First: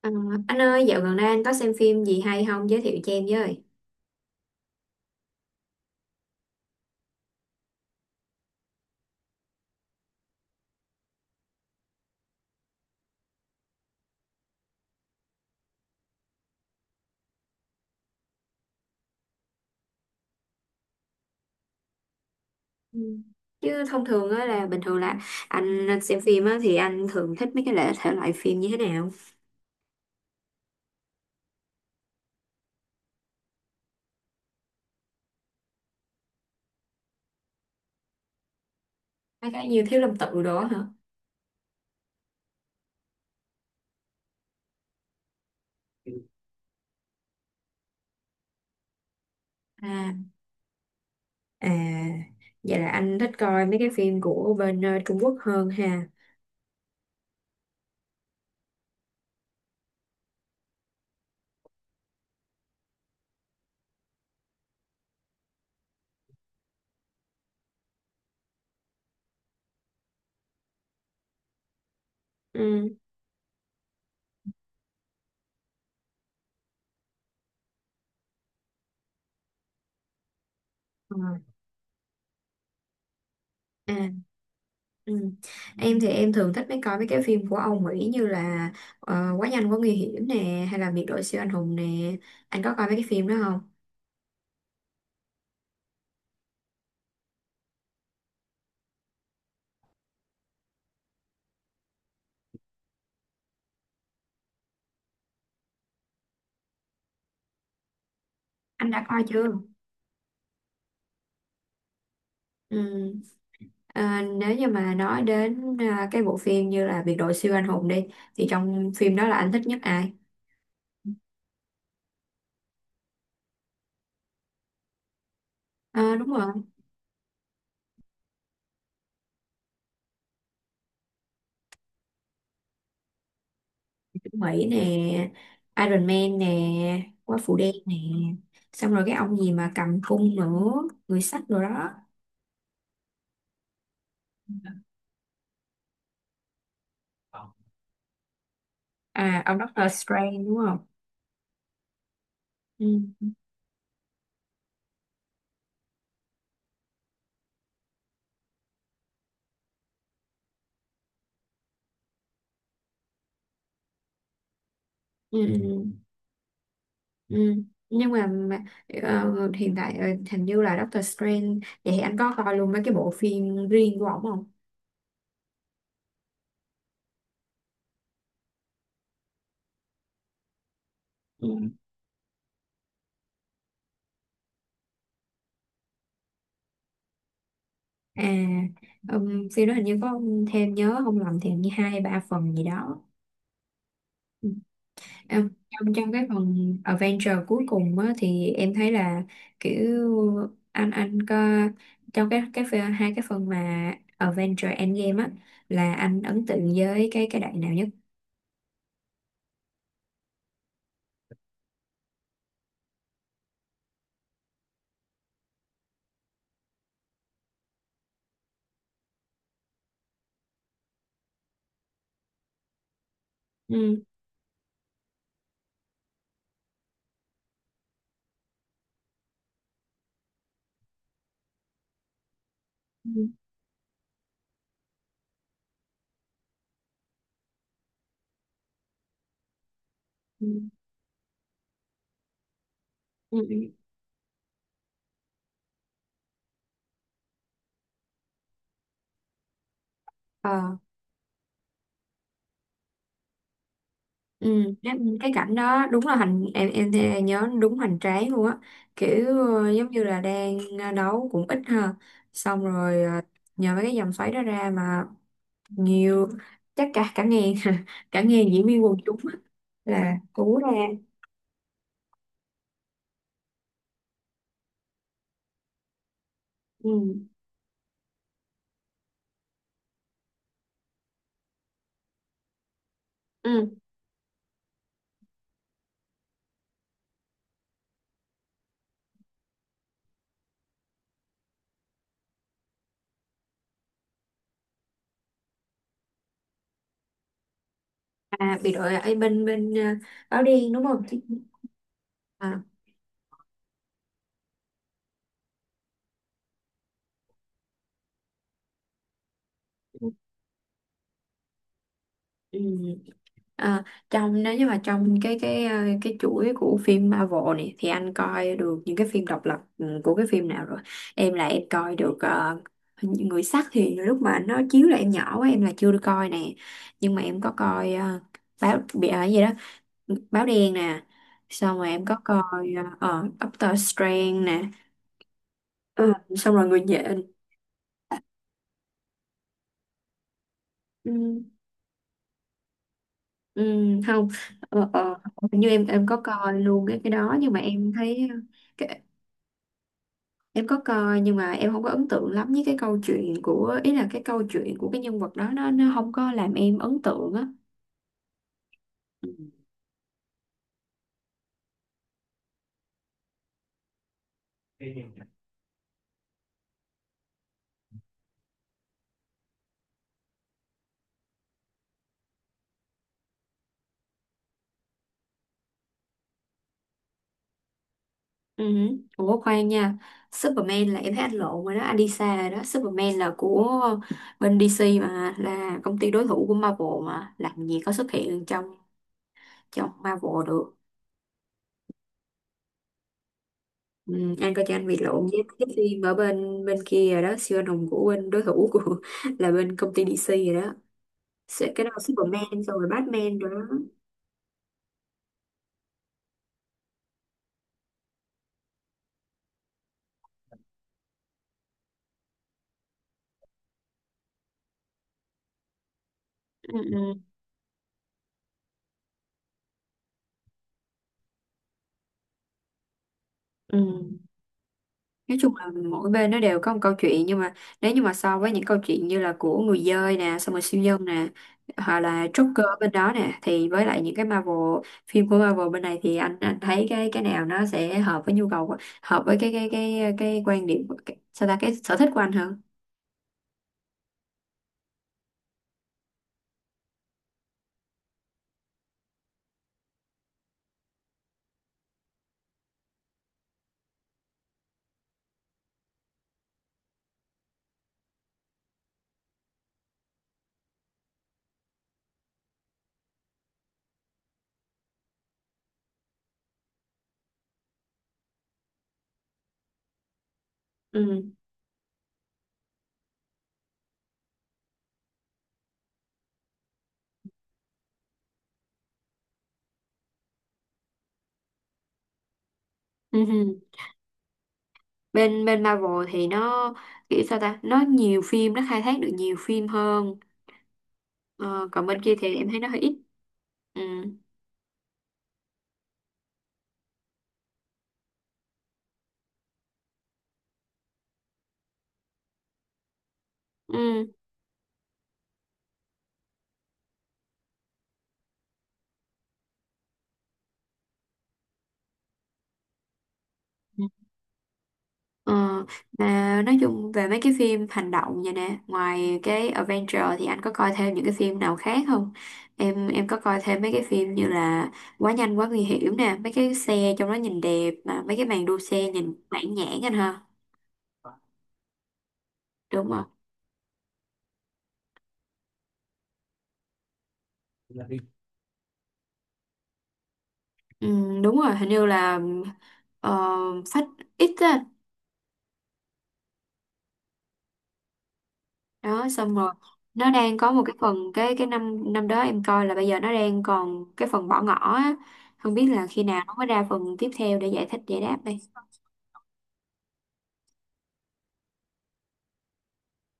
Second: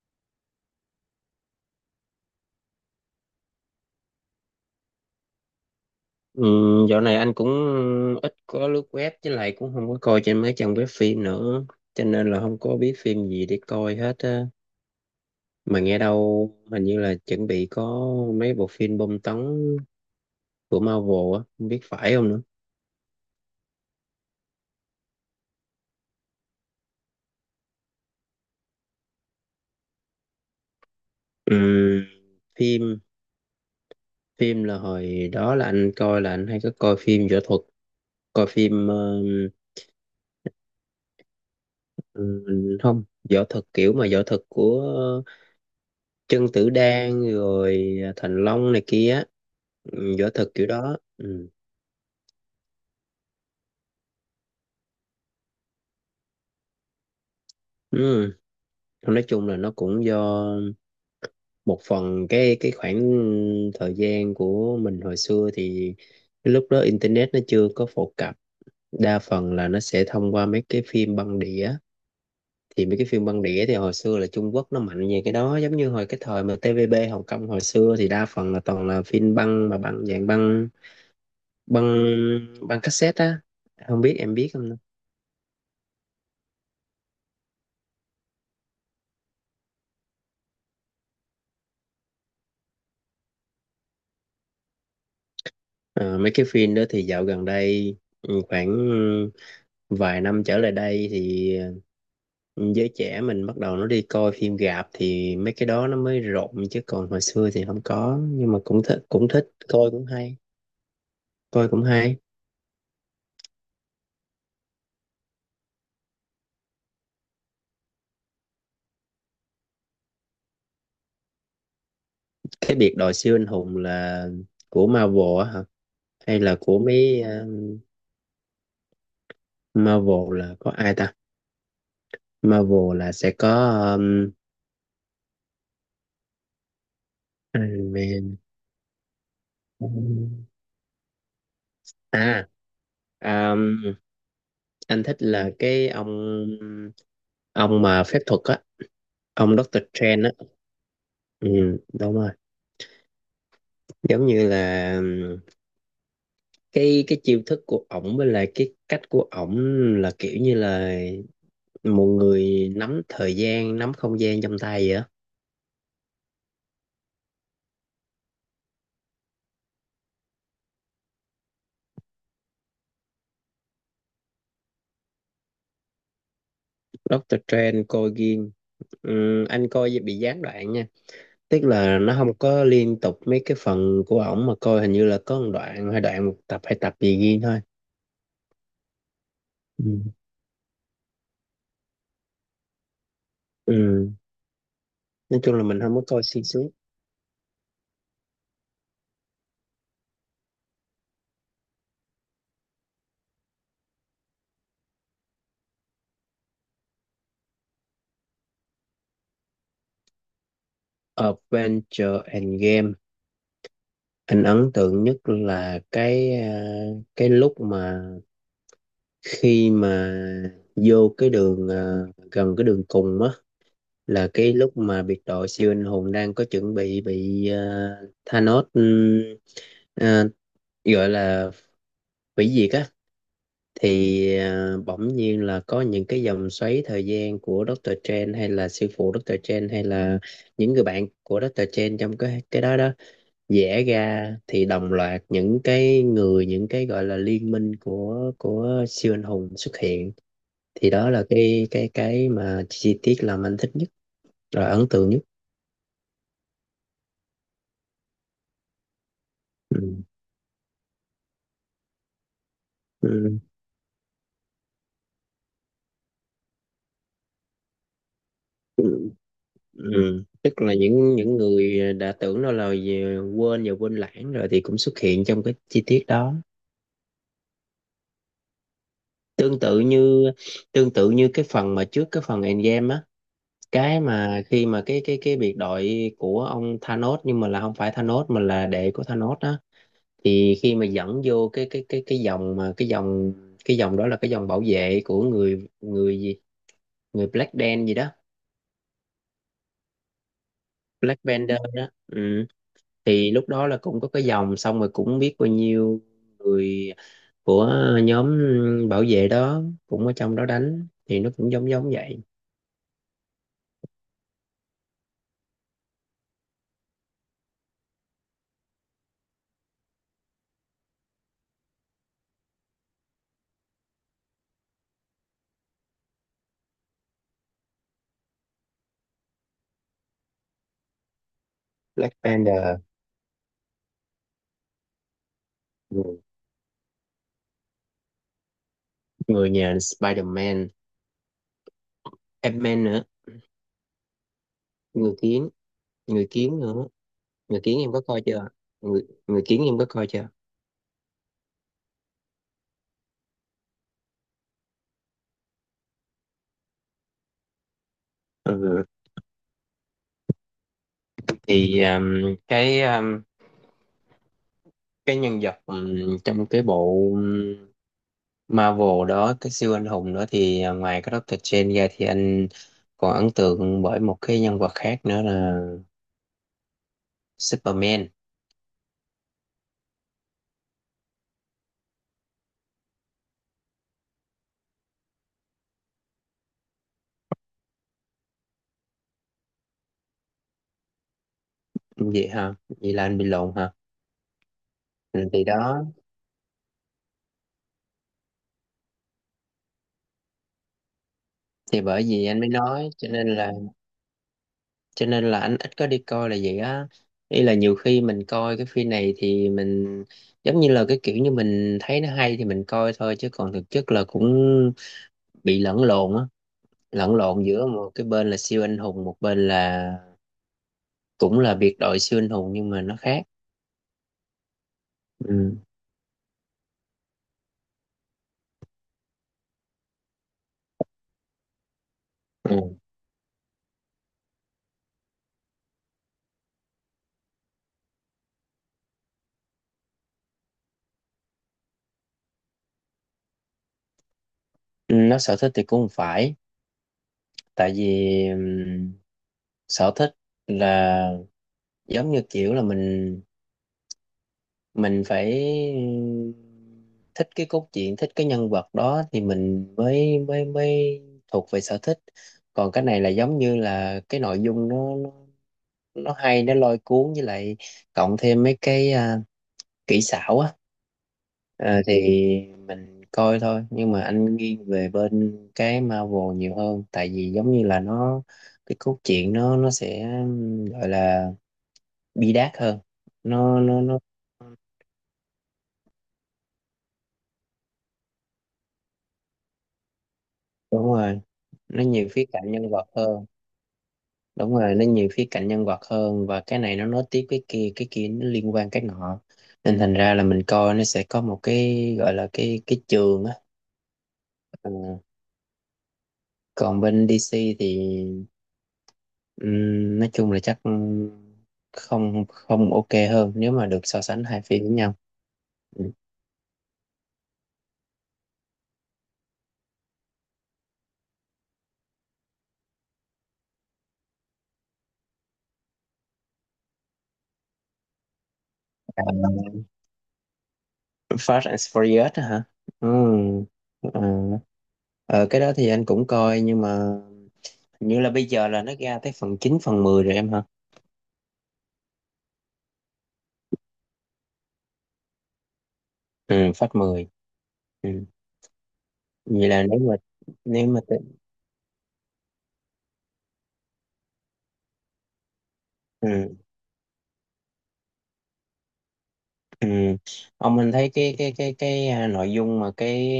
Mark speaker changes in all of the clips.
Speaker 1: Ờ, anh ơi, dạo gần đây anh có xem phim gì hay không, giới thiệu cho em với.
Speaker 2: Ừ, dạo này anh cũng ít có lướt web, với lại cũng không có coi trên mấy trang web phim nữa cho nên là không có biết phim gì để coi hết á. Mà nghe đâu hình như là chuẩn bị có mấy bộ phim bom tấn của Marvel á, không biết phải không nữa.
Speaker 1: Ừ. Chứ thông thường á, là bình thường là anh xem phim á thì anh thường thích mấy cái thể loại phim như thế nào?
Speaker 2: Ừ, phim phim là hồi đó là anh coi, là anh hay có coi phim võ thuật, coi phim
Speaker 1: Mấy cái như Thiếu Lâm Tự đó hả?
Speaker 2: ừ, không, võ thuật kiểu mà võ thuật của Trần Tử Đan rồi, à, Thành Long này kia. Ừ,
Speaker 1: À,
Speaker 2: võ thuật kiểu đó, ừ.
Speaker 1: à, vậy là anh thích coi mấy cái phim của bên Trung Quốc hơn ha.
Speaker 2: Ừ. Thôi nói chung là nó cũng do một phần cái khoảng thời gian của mình hồi xưa. Thì cái lúc đó internet nó chưa có phổ cập, đa phần là nó sẽ thông qua mấy cái phim băng đĩa. Thì
Speaker 1: Ừ.
Speaker 2: mấy cái phim băng đĩa thì hồi xưa là Trung Quốc nó mạnh về cái đó, giống như hồi cái thời mà TVB Hồng Kông hồi xưa thì đa phần là toàn là phim băng, mà băng dạng băng
Speaker 1: ờ,
Speaker 2: băng băng cassette á, không
Speaker 1: À,
Speaker 2: biết em biết không ta?
Speaker 1: ừ. Em thì em thường thích coi mấy cái phim của Âu Mỹ như là Quá nhanh quá nguy hiểm nè, hay là Biệt đội siêu anh hùng nè. Anh có coi mấy cái phim đó không?
Speaker 2: Ờ, mấy cái phim đó thì dạo gần đây, ừ, khoảng vài năm trở lại đây thì ừ, giới trẻ mình bắt đầu nó đi coi phim rạp thì mấy cái đó nó mới rộn, chứ còn hồi xưa thì không có, nhưng mà
Speaker 1: Anh đã coi
Speaker 2: cũng
Speaker 1: chưa?
Speaker 2: thích coi, cũng hay coi cũng hay.
Speaker 1: Ừ. À, nếu như mà nói đến cái bộ phim như là Biệt đội siêu anh hùng đi, thì trong phim đó là anh thích nhất ai?
Speaker 2: Cái biệt đội siêu anh hùng là của Marvel á hả?
Speaker 1: À, đúng
Speaker 2: Hay
Speaker 1: rồi,
Speaker 2: là của mấy, Marvel là có ai ta? Marvel là sẽ có, um,
Speaker 1: Mỹ nè, Iron Man nè, Quả Phụ Đen
Speaker 2: Iron
Speaker 1: nè,
Speaker 2: Man.
Speaker 1: xong rồi cái ông gì mà cầm cung nữa, người sắt rồi đó.
Speaker 2: À, um, anh thích là cái ông mà phép thuật á.
Speaker 1: À,
Speaker 2: Ông
Speaker 1: ông
Speaker 2: Doctor
Speaker 1: Doctor
Speaker 2: Strange
Speaker 1: Strange
Speaker 2: á,
Speaker 1: đúng không?
Speaker 2: ừ, đúng rồi.
Speaker 1: Ừ.
Speaker 2: Giống như là cái chiêu thức của ổng với lại cái cách của ổng là kiểu như là một người nắm thời gian, nắm không gian trong tay vậy á.
Speaker 1: Ừ. Ừ. Ừ. ừ. Nhưng mà, hiện tại hình như là Doctor Strange, vậy thì anh có coi luôn mấy cái bộ phim riêng của ổng không?
Speaker 2: Doctor Strange coi ghiêng. Anh coi vậy bị gián đoạn nha, tức là nó không có liên tục mấy cái phần của ổng. Mà coi hình như là có một đoạn hay đoạn, một tập hay tập gì ghiêng thôi.
Speaker 1: à, phim đó hình như
Speaker 2: Ừ.
Speaker 1: có thêm, nhớ không lầm thì hình như hai hay ba phần gì đó.
Speaker 2: Ừ.
Speaker 1: Ừ.
Speaker 2: Nói chung là mình
Speaker 1: Trong
Speaker 2: không có
Speaker 1: trong
Speaker 2: coi
Speaker 1: cái
Speaker 2: xuyên suốt.
Speaker 1: phần Avenger cuối cùng á, thì em thấy là kiểu anh có, trong cái hai cái phần mà Avenger Endgame á, là anh ấn tượng với cái đoạn nào nhất.
Speaker 2: Adventure Endgame, anh ấn tượng nhất là cái lúc mà, khi mà vô cái đường, à, gần cái đường cùng á,
Speaker 1: Ừ.
Speaker 2: là cái lúc mà biệt đội siêu anh hùng đang có chuẩn bị Thanos, à, gọi là hủy diệt á.
Speaker 1: Ừ.
Speaker 2: Thì à, bỗng nhiên là có những cái dòng xoáy thời gian của Doctor Strange, hay là sư phụ Doctor Strange, hay là
Speaker 1: Ừ.
Speaker 2: những người bạn của Doctor Strange trong cái đó đó
Speaker 1: Ừ. Ừ.
Speaker 2: vẽ ra, thì đồng loạt những cái người, những cái gọi là liên minh của siêu anh hùng xuất hiện.
Speaker 1: Ờ.
Speaker 2: Thì đó là cái mà chi tiết làm anh thích nhất rồi,
Speaker 1: Ừ,
Speaker 2: ấn tượng nhất.
Speaker 1: cái cảnh đó đúng là hành em thì nhớ đúng hoành tráng luôn á, kiểu ờ,
Speaker 2: Ừ.
Speaker 1: giống như là đang đấu cũng ít ha, xong rồi ờ,
Speaker 2: Ừ.
Speaker 1: nhờ mấy cái dòng xoáy đó ra mà nhiều, chắc cả cả ngàn cả ngàn diễn viên quần chúng á, là
Speaker 2: Ừ.
Speaker 1: cú
Speaker 2: Tức
Speaker 1: ra.
Speaker 2: là những người đã tưởng đâu là quên và quên lãng rồi thì cũng xuất hiện trong cái chi tiết đó.
Speaker 1: Ừ.
Speaker 2: Tương tự như tương tự như cái phần mà trước cái phần Endgame á.
Speaker 1: Ừ.
Speaker 2: Cái mà khi mà cái biệt đội của ông Thanos, nhưng mà là không phải Thanos, mà là đệ của Thanos á. Thì khi mà dẫn vô cái dòng, mà cái dòng đó là cái dòng bảo vệ của người người gì người Black Dan gì đó.
Speaker 1: à, bị đội ở bên bên ờ, áo đen đúng không? Chứ-
Speaker 2: Black Panther đó, ừ.
Speaker 1: à.
Speaker 2: Thì lúc đó là cũng có cái dòng, xong rồi cũng biết bao nhiêu người của nhóm bảo vệ đó cũng ở trong đó đánh, thì nó cũng giống giống vậy.
Speaker 1: Ừ. À, trong, nếu như mà trong cái ờ, cái chuỗi của phim Marvel này thì anh coi được những cái phim độc lập ừ, của cái phim nào rồi. Em là em coi được ờ, Người sắt thì lúc mà nó chiếu là em nhỏ quá, em là chưa được coi nè, nhưng mà em có coi ờ, báo bị ở gì đó, báo đen nè, xong rồi em có
Speaker 2: Black
Speaker 1: coi
Speaker 2: Panther,
Speaker 1: Doctor Strange nè. Ờ,
Speaker 2: ừ.
Speaker 1: xong rồi người nhện.
Speaker 2: Người nhà Spider-Man,
Speaker 1: Ừ,
Speaker 2: Ant-Man nữa.
Speaker 1: ừ, không, ờ,
Speaker 2: Người
Speaker 1: ờ,
Speaker 2: kiến,
Speaker 1: hình như em có
Speaker 2: người
Speaker 1: coi
Speaker 2: kiến
Speaker 1: luôn
Speaker 2: nữa.
Speaker 1: cái đó nhưng
Speaker 2: Người
Speaker 1: mà
Speaker 2: kiến em
Speaker 1: em
Speaker 2: có coi
Speaker 1: thấy.
Speaker 2: chưa? Người kiến em có coi chưa?
Speaker 1: Em có coi nhưng mà em không có ấn tượng lắm với cái câu chuyện của, ý là cái câu chuyện của cái nhân vật đó nó không có làm em ấn tượng á.
Speaker 2: Ừ.
Speaker 1: Ừ.
Speaker 2: Thì cái, cái nhân vật trong cái bộ Marvel đó, cái siêu anh hùng đó thì à, ngoài cái Doctor Strange ra, thì anh còn ấn tượng bởi một cái nhân vật khác nữa là Superman.
Speaker 1: Ừ. Ủa khoan nha, Superman là em thấy anh lộn rồi đó, anh đi xa rồi đó, Superman là của bên DC mà, là công ty đối thủ của Marvel mà, làm gì có xuất hiện trong trong Marvel được.
Speaker 2: Vậy ha, vậy là anh bị lộn hả?
Speaker 1: Ừ, anh coi cho anh bị lộn
Speaker 2: Ừ,
Speaker 1: với
Speaker 2: thì
Speaker 1: cái
Speaker 2: đó.
Speaker 1: phim ở bên bên kia rồi đó, siêu anh hùng của bên đối thủ của là bên công ty DC rồi đó. Sẽ-
Speaker 2: Thì
Speaker 1: cái đó là
Speaker 2: bởi vì anh mới
Speaker 1: Superman xong rồi
Speaker 2: nói cho nên
Speaker 1: Batman rồi
Speaker 2: là,
Speaker 1: đó.
Speaker 2: anh ít có đi coi là vậy á. Ý là nhiều khi mình coi cái phim này thì mình giống như là cái kiểu như mình thấy nó hay thì mình coi thôi, chứ còn thực chất là cũng bị lẫn lộn á.
Speaker 1: Ừ.
Speaker 2: Lẫn
Speaker 1: ừ.
Speaker 2: lộn giữa một cái bên là siêu anh hùng, một bên là cũng là biệt đội siêu anh hùng nhưng mà nó khác,
Speaker 1: Ừ. Nói
Speaker 2: ừ.
Speaker 1: chung là mỗi bên nó đều có một câu chuyện, nhưng mà nếu như mà so với những câu chuyện như là của người dơi nè, xong rồi siêu nhân nè, hoặc là Joker
Speaker 2: Ừ.
Speaker 1: bên đó nè, thì với lại những cái Marvel, phim của Marvel bên này, thì anh thấy cái nào nó sẽ hợp với nhu cầu của- hợp với cái quan điểm của- cái, sao ta, cái sở thích của anh hơn.
Speaker 2: Nó sở thích thì cũng không phải, tại vì sở thích là giống như kiểu là mình phải thích cái cốt truyện, thích cái nhân vật đó thì mình mới mới mới thuộc về sở thích. Còn cái này là giống như là cái nội dung nó hay, nó lôi cuốn, với lại cộng thêm mấy cái, à, kỹ xảo á.
Speaker 1: Ừ.
Speaker 2: Ờ, thì mình coi thôi, nhưng mà anh nghiêng về bên cái Marvel nhiều hơn, tại vì giống như là nó, cái cốt truyện nó sẽ gọi là bi đát hơn,
Speaker 1: Ừ. hừ.
Speaker 2: nó.
Speaker 1: Bên bên Marvel thì nó kiểu sao ta, nó nhiều phim, nó khai thác được nhiều phim hơn,
Speaker 2: Đúng rồi,
Speaker 1: ờ,
Speaker 2: nó
Speaker 1: còn bên
Speaker 2: nhiều
Speaker 1: kia
Speaker 2: khía
Speaker 1: thì em
Speaker 2: cạnh
Speaker 1: thấy nó
Speaker 2: nhân
Speaker 1: hơi
Speaker 2: vật
Speaker 1: ít.
Speaker 2: hơn.
Speaker 1: Ừ.
Speaker 2: Đúng rồi, nó nhiều khía cạnh nhân vật hơn, và cái này nó nối tiếp cái kia, cái kia nó liên quan cái nọ. Nên thành ra là mình coi nó sẽ có một cái gọi là cái trường á.
Speaker 1: Ừ.
Speaker 2: Ừ. Còn bên DC thì ừm, nói chung là chắc không không ok hơn nếu mà được so sánh hai phim với nhau.
Speaker 1: Ờ,
Speaker 2: Ừm.
Speaker 1: mà nói chung về mấy cái phim hành động vậy nè, ngoài cái Avenger thì anh có coi thêm những cái phim nào khác không? Em có coi thêm mấy cái phim như là Quá nhanh quá nguy hiểm nè, mấy cái xe trong đó nhìn đẹp, mà mấy cái màn đua xe
Speaker 2: À,
Speaker 1: nhìn mãn nhãn anh ha.
Speaker 2: Fast and Furious á hả?
Speaker 1: Đúng
Speaker 2: Ừ.
Speaker 1: rồi.
Speaker 2: ờ, ờ, cái đó thì anh cũng coi, nhưng mà hình như là bây giờ là nó ra tới phần 9 phần 10 rồi em hả?
Speaker 1: Ừ, đúng rồi, hình như là ờ, Phách X á.
Speaker 2: Ừ, Fast 10. Ừ.
Speaker 1: Đó xong
Speaker 2: Vậy
Speaker 1: rồi
Speaker 2: là nếu mà,
Speaker 1: nó đang có một
Speaker 2: nếu
Speaker 1: cái
Speaker 2: mà tự-
Speaker 1: phần, cái năm năm đó em coi là bây giờ nó đang còn cái phần bỏ ngỏ á. Không biết là khi nào nó
Speaker 2: ừ,
Speaker 1: mới ra phần tiếp theo để giải thích giải đáp đây.
Speaker 2: ừ. Ông anh thấy cái à, nội dung mà cái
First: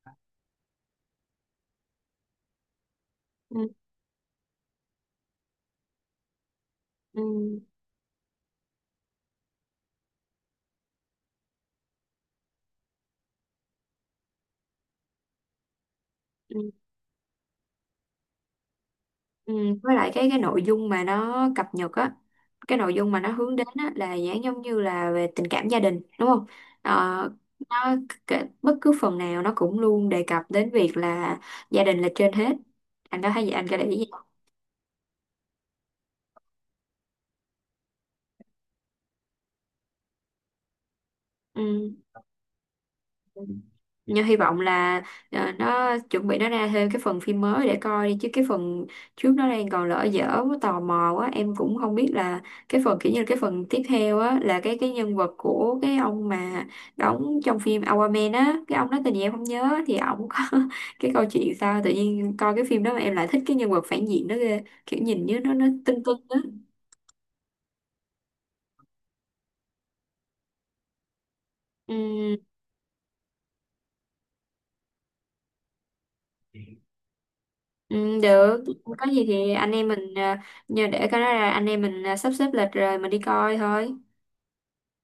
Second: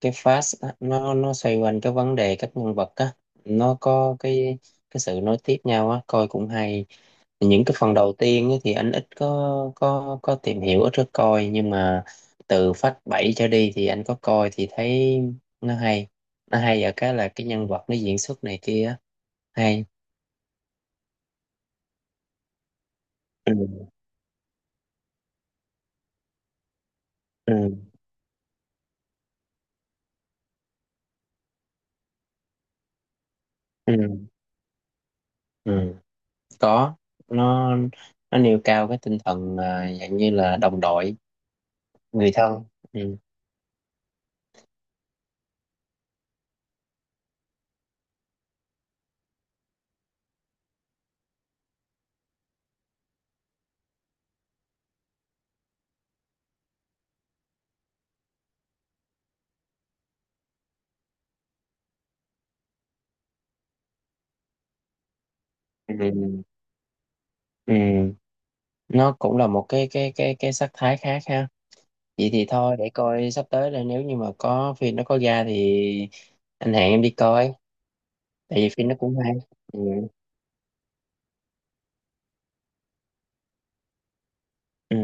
Speaker 2: cái fast á, nó xoay quanh cái vấn đề các nhân vật á,
Speaker 1: Ừ,
Speaker 2: nó có cái sự nối tiếp nhau á, coi cũng hay.
Speaker 1: ừ,
Speaker 2: Những cái phần đầu tiên á thì anh ít có tìm hiểu, ít có coi, nhưng mà từ phát 7 trở đi thì anh có coi thì thấy nó hay.
Speaker 1: ừ,
Speaker 2: Nó hay ở cái là cái nhân vật nó diễn xuất này kia á.
Speaker 1: ừ.
Speaker 2: Hay.
Speaker 1: Với lại cái nội dung mà nó cập nhật á, cái nội dung mà nó hướng đến á
Speaker 2: Ừ,
Speaker 1: là dạng giống như là về tình cảm gia đình đúng không? Ờ,
Speaker 2: ừ,
Speaker 1: nó cái- bất cứ phần nào nó cũng luôn đề cập đến việc là gia đình là trên hết, anh có thấy vậy, anh có để
Speaker 2: ừ,
Speaker 1: ý gì không?
Speaker 2: ừ. Có, nó nó nêu cao cái tinh thần, à, dạng như là đồng đội,
Speaker 1: ừ.
Speaker 2: người thân, ừ,
Speaker 1: Nhưng hy vọng là ờ, nó chuẩn bị nó ra thêm cái phần phim mới để coi đi, chứ cái phần trước nó đang còn lỡ dở quá, tò mò quá, em cũng không biết là cái phần kiểu như là cái phần tiếp theo á, là cái nhân vật của cái ông mà đóng trong phim Aquaman á, cái ông đó tên gì em không nhớ, thì ổng có cái câu chuyện sao tự nhiên coi cái phim đó mà em lại thích cái nhân vật phản diện đó ghê, kiểu nhìn như nó tưng tưng á.
Speaker 2: ừ, ừ. Nó cũng là một cái sắc thái khác ha. Vậy
Speaker 1: Ừ,
Speaker 2: thì thôi, để coi sắp tới là nếu như mà có phim nó có ra thì anh hẹn em đi coi,
Speaker 1: ừ,
Speaker 2: tại
Speaker 1: được,
Speaker 2: vì phim nó
Speaker 1: có
Speaker 2: cũng
Speaker 1: gì
Speaker 2: hay,
Speaker 1: thì anh
Speaker 2: ừ.
Speaker 1: em mình ờ, nhờ để cái đó là anh em mình ờ, sắp xếp lịch rồi mình đi coi thôi.
Speaker 2: Ừ.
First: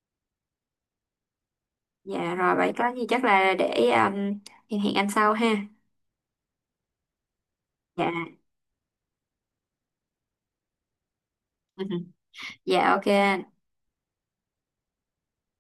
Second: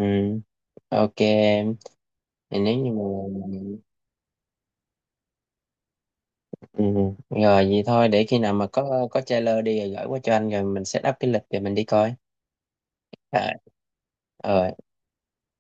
Speaker 2: Ok em.
Speaker 1: Dạ rồi
Speaker 2: Thì
Speaker 1: vậy
Speaker 2: nếu như
Speaker 1: có
Speaker 2: mà,
Speaker 1: gì chắc là để hẹn hẹn anh sau ha.
Speaker 2: ừ. Rồi vậy
Speaker 1: Dạ.
Speaker 2: thôi, để khi nào mà có trailer đi rồi gửi qua cho anh, rồi mình set up cái lịch rồi mình đi coi.
Speaker 1: Dạ ok anh.
Speaker 2: Rồi. Ờ.